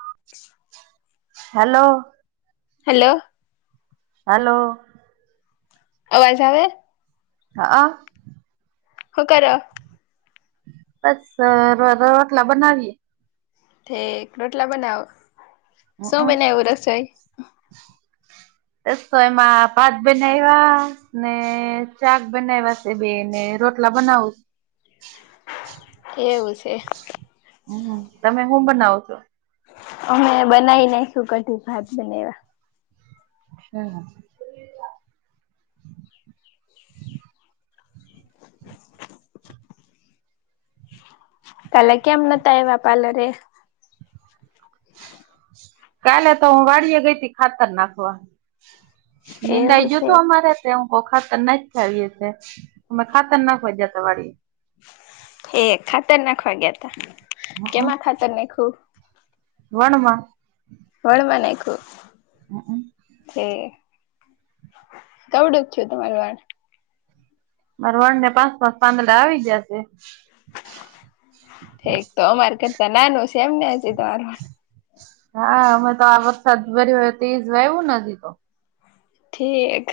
[inaudible] Hello hello hello આવાજ આવે હા હ હુ કરો બસ ર રોટલા બનાવી ઠ રોટલા બનાવો શું હમમ બનાવયુ રસોઈ રસોઈમાં ભાત બનવા ને સાક બનાવાયા બે ને રોટલા બનાવું એવું છે હ તમે હું બનાવો છો અમે બનાવીને શું કઢું ભાત બનેવાયા અચ્છા કાલે કેમ નહોતા આવ્યા પાલરે કાલે તો હું વાડીે ગઈ તી ખાતર નાખવા નિંદાઈ એવું છે જીયુંતું અમારે તે હું કુ ખાતર નાખિ આઇએ છીએ અમે ખાતર નાખવા જીયાતા વાડીએ. એ ખાતર નાખવા ગયા તા હમમ કેમાં ખાતર નાખયુ. વણમાં, વણ મા નાખ્યું. હમમ, ઠીક કવડું જ છું તમારું વાળ, મારા વણ ને પાસ પાચ પાંદડા આવી ગયા છે. ઠીક તો અમાર કરતા નાનું છે એમને હજી તમાર, હા અમે તો આ વરસાદ પર્યોય તે જ વાવું ને હજી તો, ઠીક,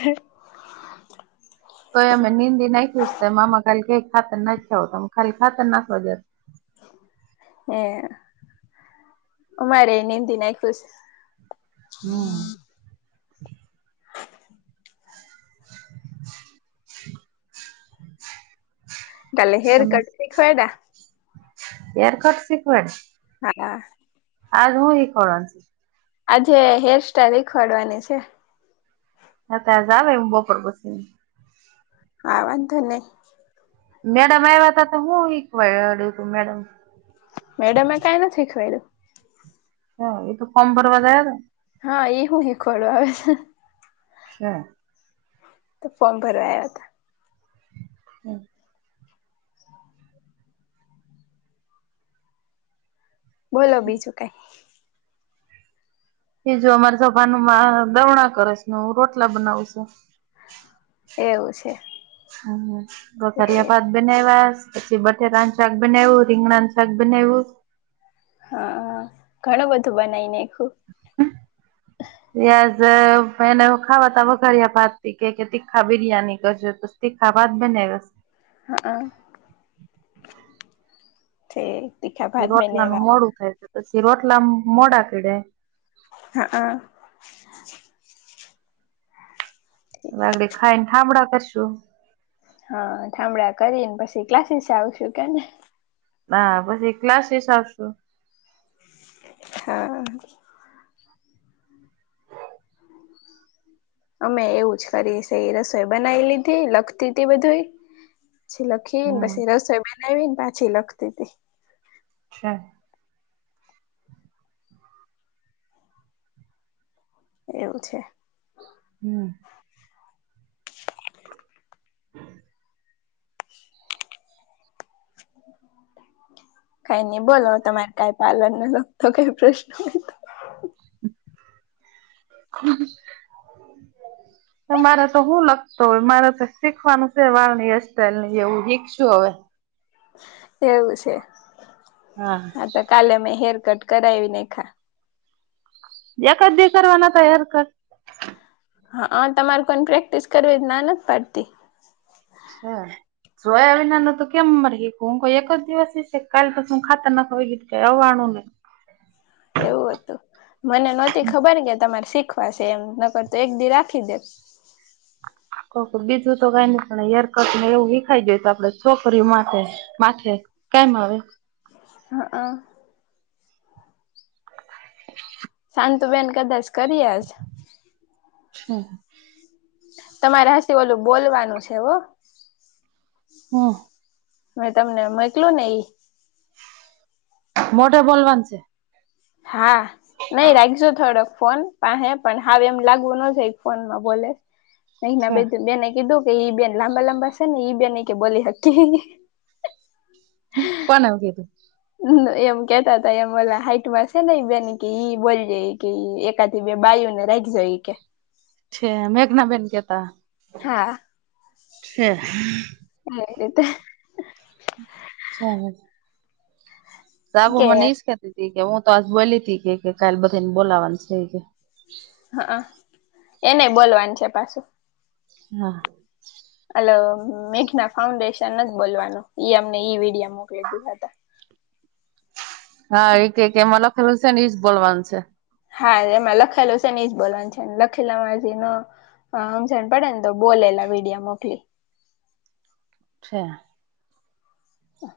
તોય અમે નિંદી નાયખૂશતા મામા ખાલી કે ખાતર નાખાવું તમે ખાલી ખાતર નાખવા ગયા તા. હે અમારે નિંદી નાયખૂ શ, હમ, કાલે હેર કટ શીખવાયડા. હેર કટ શીખવાય, હા, આજ હું શિખવાડસ. આજે હેર સ્ટાઈઇલ શીખવાડવાની છે. અત્યારેહ જાવે હું બોફર પસી, હા વાંધો નહીં. મેડમ આવ્યા હતા તો હું શિખવારડ્યું તું મેડમ, મેડમ એ કાઈ નથી શીખવાડ્યું. હા એ તો ફોમ ભરવા જાય તો, હા એ હું શીખવાડો આવે છે. હ, તો ફોર્મ ભરવાયા હતા. હમ, બોલો બીજું કાઈ, બીજું અમારે સભાનમાં દવણા કરે છે ને હું રોટલા બનાવું છું. એવું છે હ રોટલ એ [unintelligible] બાદ, બનાવ્યા પછી બટેટાનું શાક બનાવું, રીંગણાનું શાક બનાવું, હા ઘણું બધું બનાવી નાએખું. ત્યાજે એને ખાવાતા વઘારીયા ભાત કે કે તીખા બિરિયાની કરજો, તીખા ભાત બનાએવા છે. હા હ ઠીક તીખા ભાત રોટલાનું બનાએવા. મોડું થાય છે. પછી રોટલા મોડા કડેયા. હા હ, વાગડી ખાઈ ને ઠામડા કરશું. હા થામળા કરીને પછી ક્લાસીસ આવશું કેને, હા પછી ક્લાસિસ આવશું. હા, અમે એવું જ કરી છે એ રસોઈ બનાવી લીધી લખતી હતી બધું. પછી લખીને હમ પછી રસોઈ બનાવી ને પાછી લખતી હતી. છે. એવું છે. હમ, હમ, કઈ નઈ બોલો તમારે કાઈ પાર્લરને લગતો કઈ પ્રશ્ન હોય. હ, [inaudible] મારે તો શું લખતો હોય મારે તો શીખવાનું છે વાળની હેરસ્ટાઈઇલ એવું હિખશું હવે. એવું છે હા તો કાલે મેં હેર કટ કરાવી નાઇખા. એક જ દી કરવાના હતા હેરકટ. હા હ તમારે કોને પ્રેક્ટિસ કરવી ના નથ પાડતી. અચ્છા. સોયાબિનાનો તો કેમ મરી ક એક જ દિવસ હ છે કાલ પાસ ખાતા ના ખવા ગી આવવાણું નહી. એવું હતું મને નહોતી ખબર કે તમારે શીખવાશે એમ નકર તો એક દી રાખી દે. ઓકે બીજું તો કાંઈ ની પણ હેરકટને એવું હિખાઈ જાય તો આપડે છોકરીઓ માટે. માથે કેમ આવે? હ અહ. [inaudible] તને તો બેન કદાચ કરી આલસે. છું. તમારે હાસી ઓલું બોલવાનું છે હો. હમ્મ. મે તમને મોઇકલું ને ઇ. મોઢે બોલવાનું છે. હા, નહી રાઇકજો થોડોક. ફોન પાહે પણ હાવ એમ લાગવું ન જોઈએ કે ફોનમાં બોલે નૈના છે. બેને કીધું. ઈ બેન લાંબા લાંબા છે ને ઈ બેન કે બોલી હકી. કોણ આવું કેતુ તુ. એમ કેતા હતા એમ ઓલા હાઈટમાં છે ને બેન કે ઈ બોલી જાય કે ઇ એક એકાદી બે બાાઈઓને રાઇકશો ઈ કે. છે, મેઘના બેેન કેહતા. હા. છે. એ રીતે. ચાલો. સાબુ કે મને ઈજ કેતી તી કે હું તો આજ બોલી તી કે કા બધા ને બોલાવાનું છે કે. હા અ એને બોલવાનું છે પાછું. હા. અલો મેઘના ફાઉન્ડેશન નથ બોલવાનું ઇ અમને ઈ વિડીયો મોકલી દીધા હતા. હા, એક એમાં લખેલું છે ને એજ બોલવાનું છે. હા, એમાં લખાયેલુ છેને ઇજ બોલવાનું છે. લખેલામાં જે ન હા, હમજણ પડે ને તો બોલેલા વિડિયા મોકલી. છે. હા.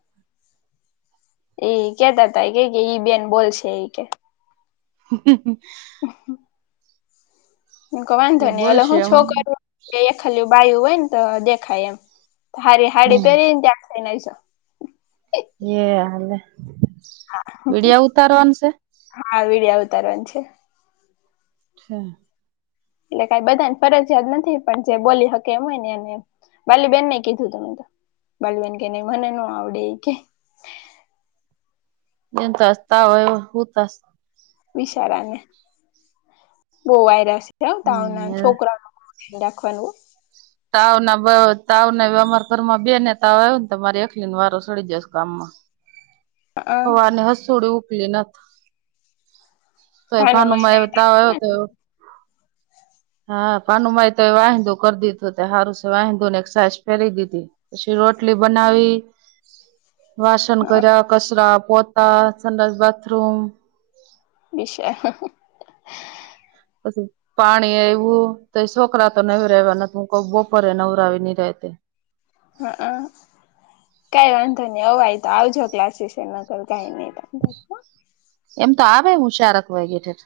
એ કેતા તા કે ઈ બેન બોલશે. ઇ કે હ. હ. હું કહુ તે વાંધો નહી હાલો બોલશે હું એમાં ચોકાટો. એ એક ખલું બાયું હોય ને તો દેખાય એમ. હારી હાડી હમ પહેરીને ત્યાં થાયને. એ હાલે, વિડીયા ઉતારવાનું છે? હા, વિડિયા ઉતારવાની છે. અચ્છા. એટલે કઈ બધાને ફરજિયાત નથી પણ જે બોલી હકે એમ હોય ને એને. બાલીબેન નેએ કીધું તુ મેં બાલીબેન કે ની મને નો આવડે એ કે. એનતો આજ તાવ આવ્યો હોતા સે. બીશારાને બહુ વાયરા સે હે તાવના હમ છોકરાઓનું ગ્રુપ. રાખવાનું. તાવના તાવ અમારા ઘરમાં બે ને તાવ આવ્યો, ને તમારે એકલીને વારો સડી જશે ગામમાં [inaudible] હવાને હસુડી ઉપલી નથી. તોએ ભાનુમા એ ભાનુમાંને બતાવ્યો તો હા, ભાનુમાએ તો એ વાંહેદો કરી દી તો હારું વાહેદુ ને સાસ ફેરી દીધી, પછી રોટલી બનાવી. વાસન હઅ કર્યા, કચરા પોતા, સંડાસ બાથરૂમ વિશે [unintelligible] પાણી એયવું તો છોકરા તો નવરાયવા નથી કે બપોરે નવરા આવી ની રાહતે હમ હ કઈ વાંધો નહી અવાય તો આવજો ક્લાસિસ નકર કઈ નઈ વાંધો. એમ તો આવે હું શારક વાગે ઠેક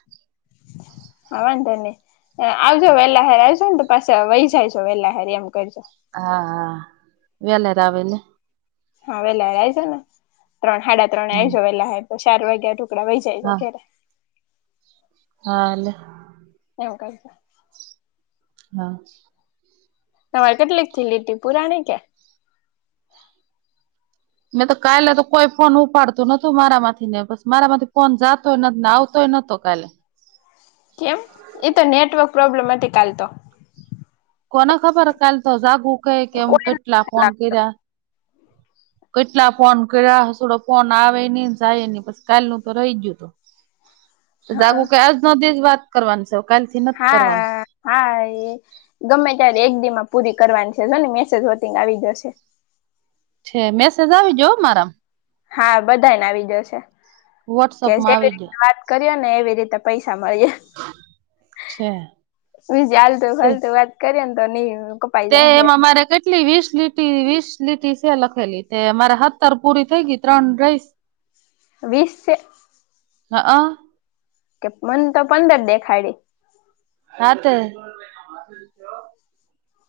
હા વાંધો નહી આવજો વેલા હેર આવજો ને તો પાછ વહી જાયજો વેલા હેર એમ કરજો. હા હા વેલરા આવે ને. હા વેહલા આ આવીજો ને ત્રણ હાડા ત્રણ હમ આયજો વેલા હ તો ચાર વાગ્યા ટુકડા વહી જાયજો ઘેરે. હાલે એવું કરજો. હા તમારે કેટલીક થી લીટી પુરાણી કે. મેં તો કાલે તો કોઈ ફોન ઉપાડતું નતુ મારા માંથી ને બસ મારા માંથી ફોન જાતો નથી ને આવ તો ન તો કાલે એમ એતો નેટવર્ક પ્રોબ્લેમ હતી કાલ તો. કોને ખબર કાલ તો જાગું કહે કે કોઈ કેટલા ફોન લાગતો કર્યા કેટલા ફોન કર્યા થોડો ફોન આવે નહી જાય નહી કાલ નું તો રહી ગયું હતું. [unintelligible] જાગું કે આજ નો દી જ વાત કરવાની છે. કાલ થી નથી કરવાની હા હા એ ગમે ત્યારે એક દી માં પૂરી કરવાની છે ને મેસેજ વટિંગ આવી જશે છે મેસેજ આવી જ્યો મારા હા બધાને આવી દયો છે કે વોટ્સઅપમાં જેવી આવી રીતે ગયો વાત કરીયે ને એવી રીતે પૈસા મળીએ. છે બીજી આલતું તે ફાલતુ વાત કરીને તો નહી કપાઈ તે જાહે એમા મારે કે કેટલી વીસ લીટી વીસ લીટી છે લખેલી તે મારે હતર પૂરી થઈ ગઈ ત્રણ રઈ. વીસ છે. હા હ કે મન તો પંદર દેખાડી હાત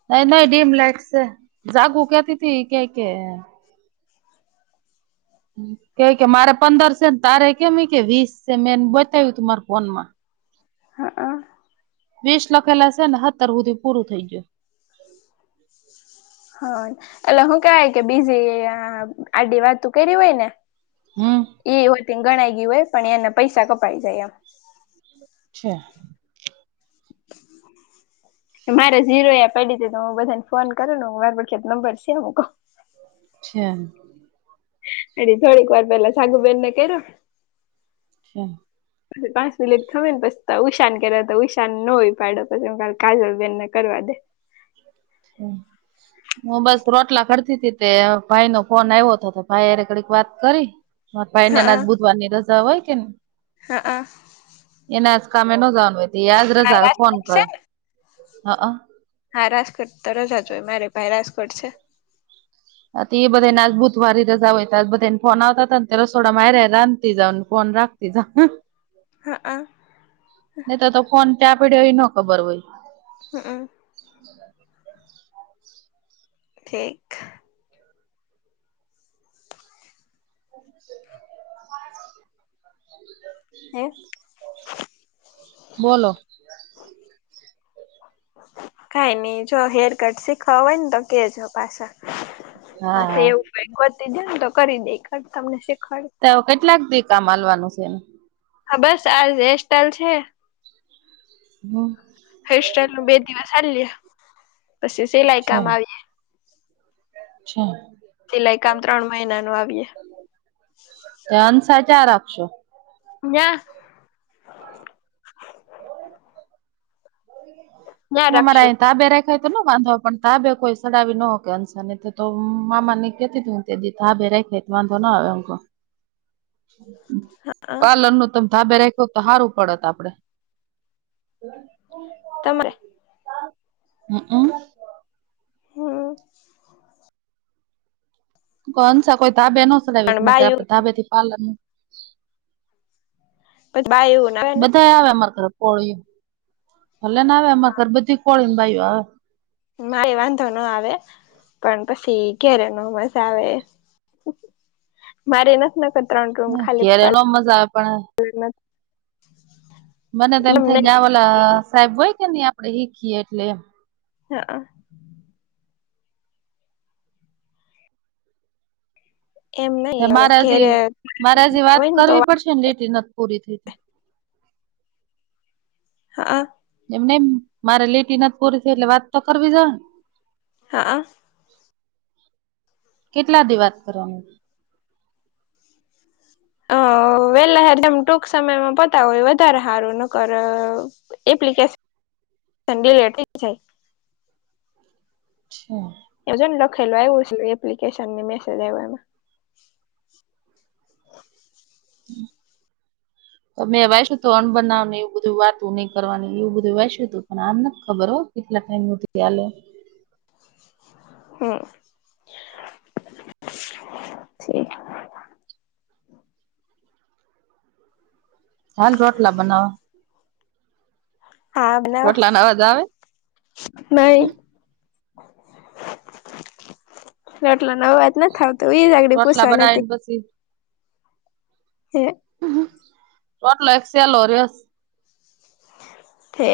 ન નહી ડીમ લાઈટ છે જાગું કતી ત ક કે કે કે મારે પંદર છેને તારે કેમ કે વીસ છે મેને બતાવ્યું તું મારા ફોન માં હા અ વીસ લખેલા છે ને હત્તર સુધી પૂરું થઈ ગયું. [unintelligible] હા એલે હું કવાય કે બીજી આડી વાત કરી હોય ને હમ એ હોય તે ગણાય ગય હોય પણ એના પૈસા કપાઈ જાય એમ છે મારે ઝીરો એ પડી છે તો હું બધાને ફોન કરો હ માર પછી નંબર છે મક અચ્છા અને થોડીક વાર પેલા સાગુબેનને કર્યો હા [inaudible] પાંચ મિનિટ થમે ને પછી ઉશાન કર્યા તો ઉશા નો ઉપાડ્યો પછી હ કા કાજલ બેનને કરવા દે હમ હું બસ રોટલા ઘડતી ત તે ભાઈ નો ફોન આવ્યો હતો ભાઈ હારે ઘડીક વાત કરી હ ભાઈને ના હા જ બુધવાર ની રજા હોય કેને હા હ એનાજ કામે ન જવાનું હોય એ આજ રજા ફોન રાજકોટ છે કર હ હા રાજકોટ તો રજા જ હોય મારે ભાઈ રાજકોટ છે ત બધેને આજ બુધવાર રજા હોય ત બધાને ફોન આવતા ને તો રસોડા માં હારે હારે રાંધતી જાઉં ફોન રાખ [unintelligible] હા હ નહી તો તો ફોન ક્યાં પડ્યો હોય એ ના ખબર હોય હમમ [inaudible] ઠીક હમ હે બોલો [inaudible] કઈ નઈ જો હેર કટ શીખવા હોય ને તો કેજો પાછા હા સે હા એવું ભ વધતી જ તો કરી દે કર તમને શીખવાડ ત હવે કેટલાક દી કામ હલવાનું છે એને હા બસ આજે એસ્ટ્ટાલ છે હ હેસ્ટલ નું બે દિવસ ચાલ્યા પછી સેલાઈ છે કામ આવીએ છે સિલાઈ કામ ત્રણ મહિના નું આવીએ અંસાં ચા રાખશો? ન્યા ન્યા હુ રાખશું અમારા ધાબે રાખશો દખાય તો ન વાંધો પણ તાબે કોઈ સડાવી ન હોકે અંશને તો મામા ની કેતી તું તેડી ધાબે રાખે તો વાંધો ના આવે હું કૌ હા પાર્લર નું મ ધાબે રાખ્યો તો સારું પડત આપડે તમે હમ હમ કો અંસા કોઈ ધાબે ન પણ બાયું સલાડે ધાબે થી પાલનું બાયું આવે ને બધા આવે અમારે ઘરે. કોળીઓ ભલે ને આવે એમાં ઘરબધી કોળી ને ભાઈઓ આવે મારી વાંધો ન આવે પણ પછી ઘેરે ન મજા આવે મારે નથી ત્રણ રૂમ ખાલી ઘેરે નો પાર્લર મજા આવે પણ [unintelligible] મને તો એમ થાય જા ઓલા સાહેબ હોય કે નહી આપડે શીખીએ એટલે એમ હા એમ નહી મારેજી ઘેરે મારેજી વાત હોય ને તો કરવી પડશે ને લીટી નથી પૂરી થઈ હા એમ નેમ મારે લેટી નથી પૂરી થ એટલે વાત તો કરવી જો હે ને. હા. કેટલા દ વાત કરવાનું? અ વેલા હરદમ ટૂંક સમયમાં પતા હોય વધારે સારું ન કર. એપ્લિકેશન સડે લેટ જાય. અચ્છા. એજ લખેલ આવી એપ્લિકેશન ને મેસેજમાં. હ. હ [inaudible] અમે વાચ્યું ત અન્ન બનાવવાને એવું બધું વાતું નહીં કરવાની એવું બધું વાંચ્યું હતું પણ આમ નથી ખબર હો. એટલે કાઈ મૂતિ આલ. હમ. છાલ રોટલા બનાવ. હા બનાવ, રોટલા નો અવાજ આવે નાઈ. રટલા ન વાત ના થ આવતું જાગડી રોટલા પૂછવા નથી. બનાવીને પછી તે ટોટલો એક સલો ર્યોસ. ઠ [unintelligible]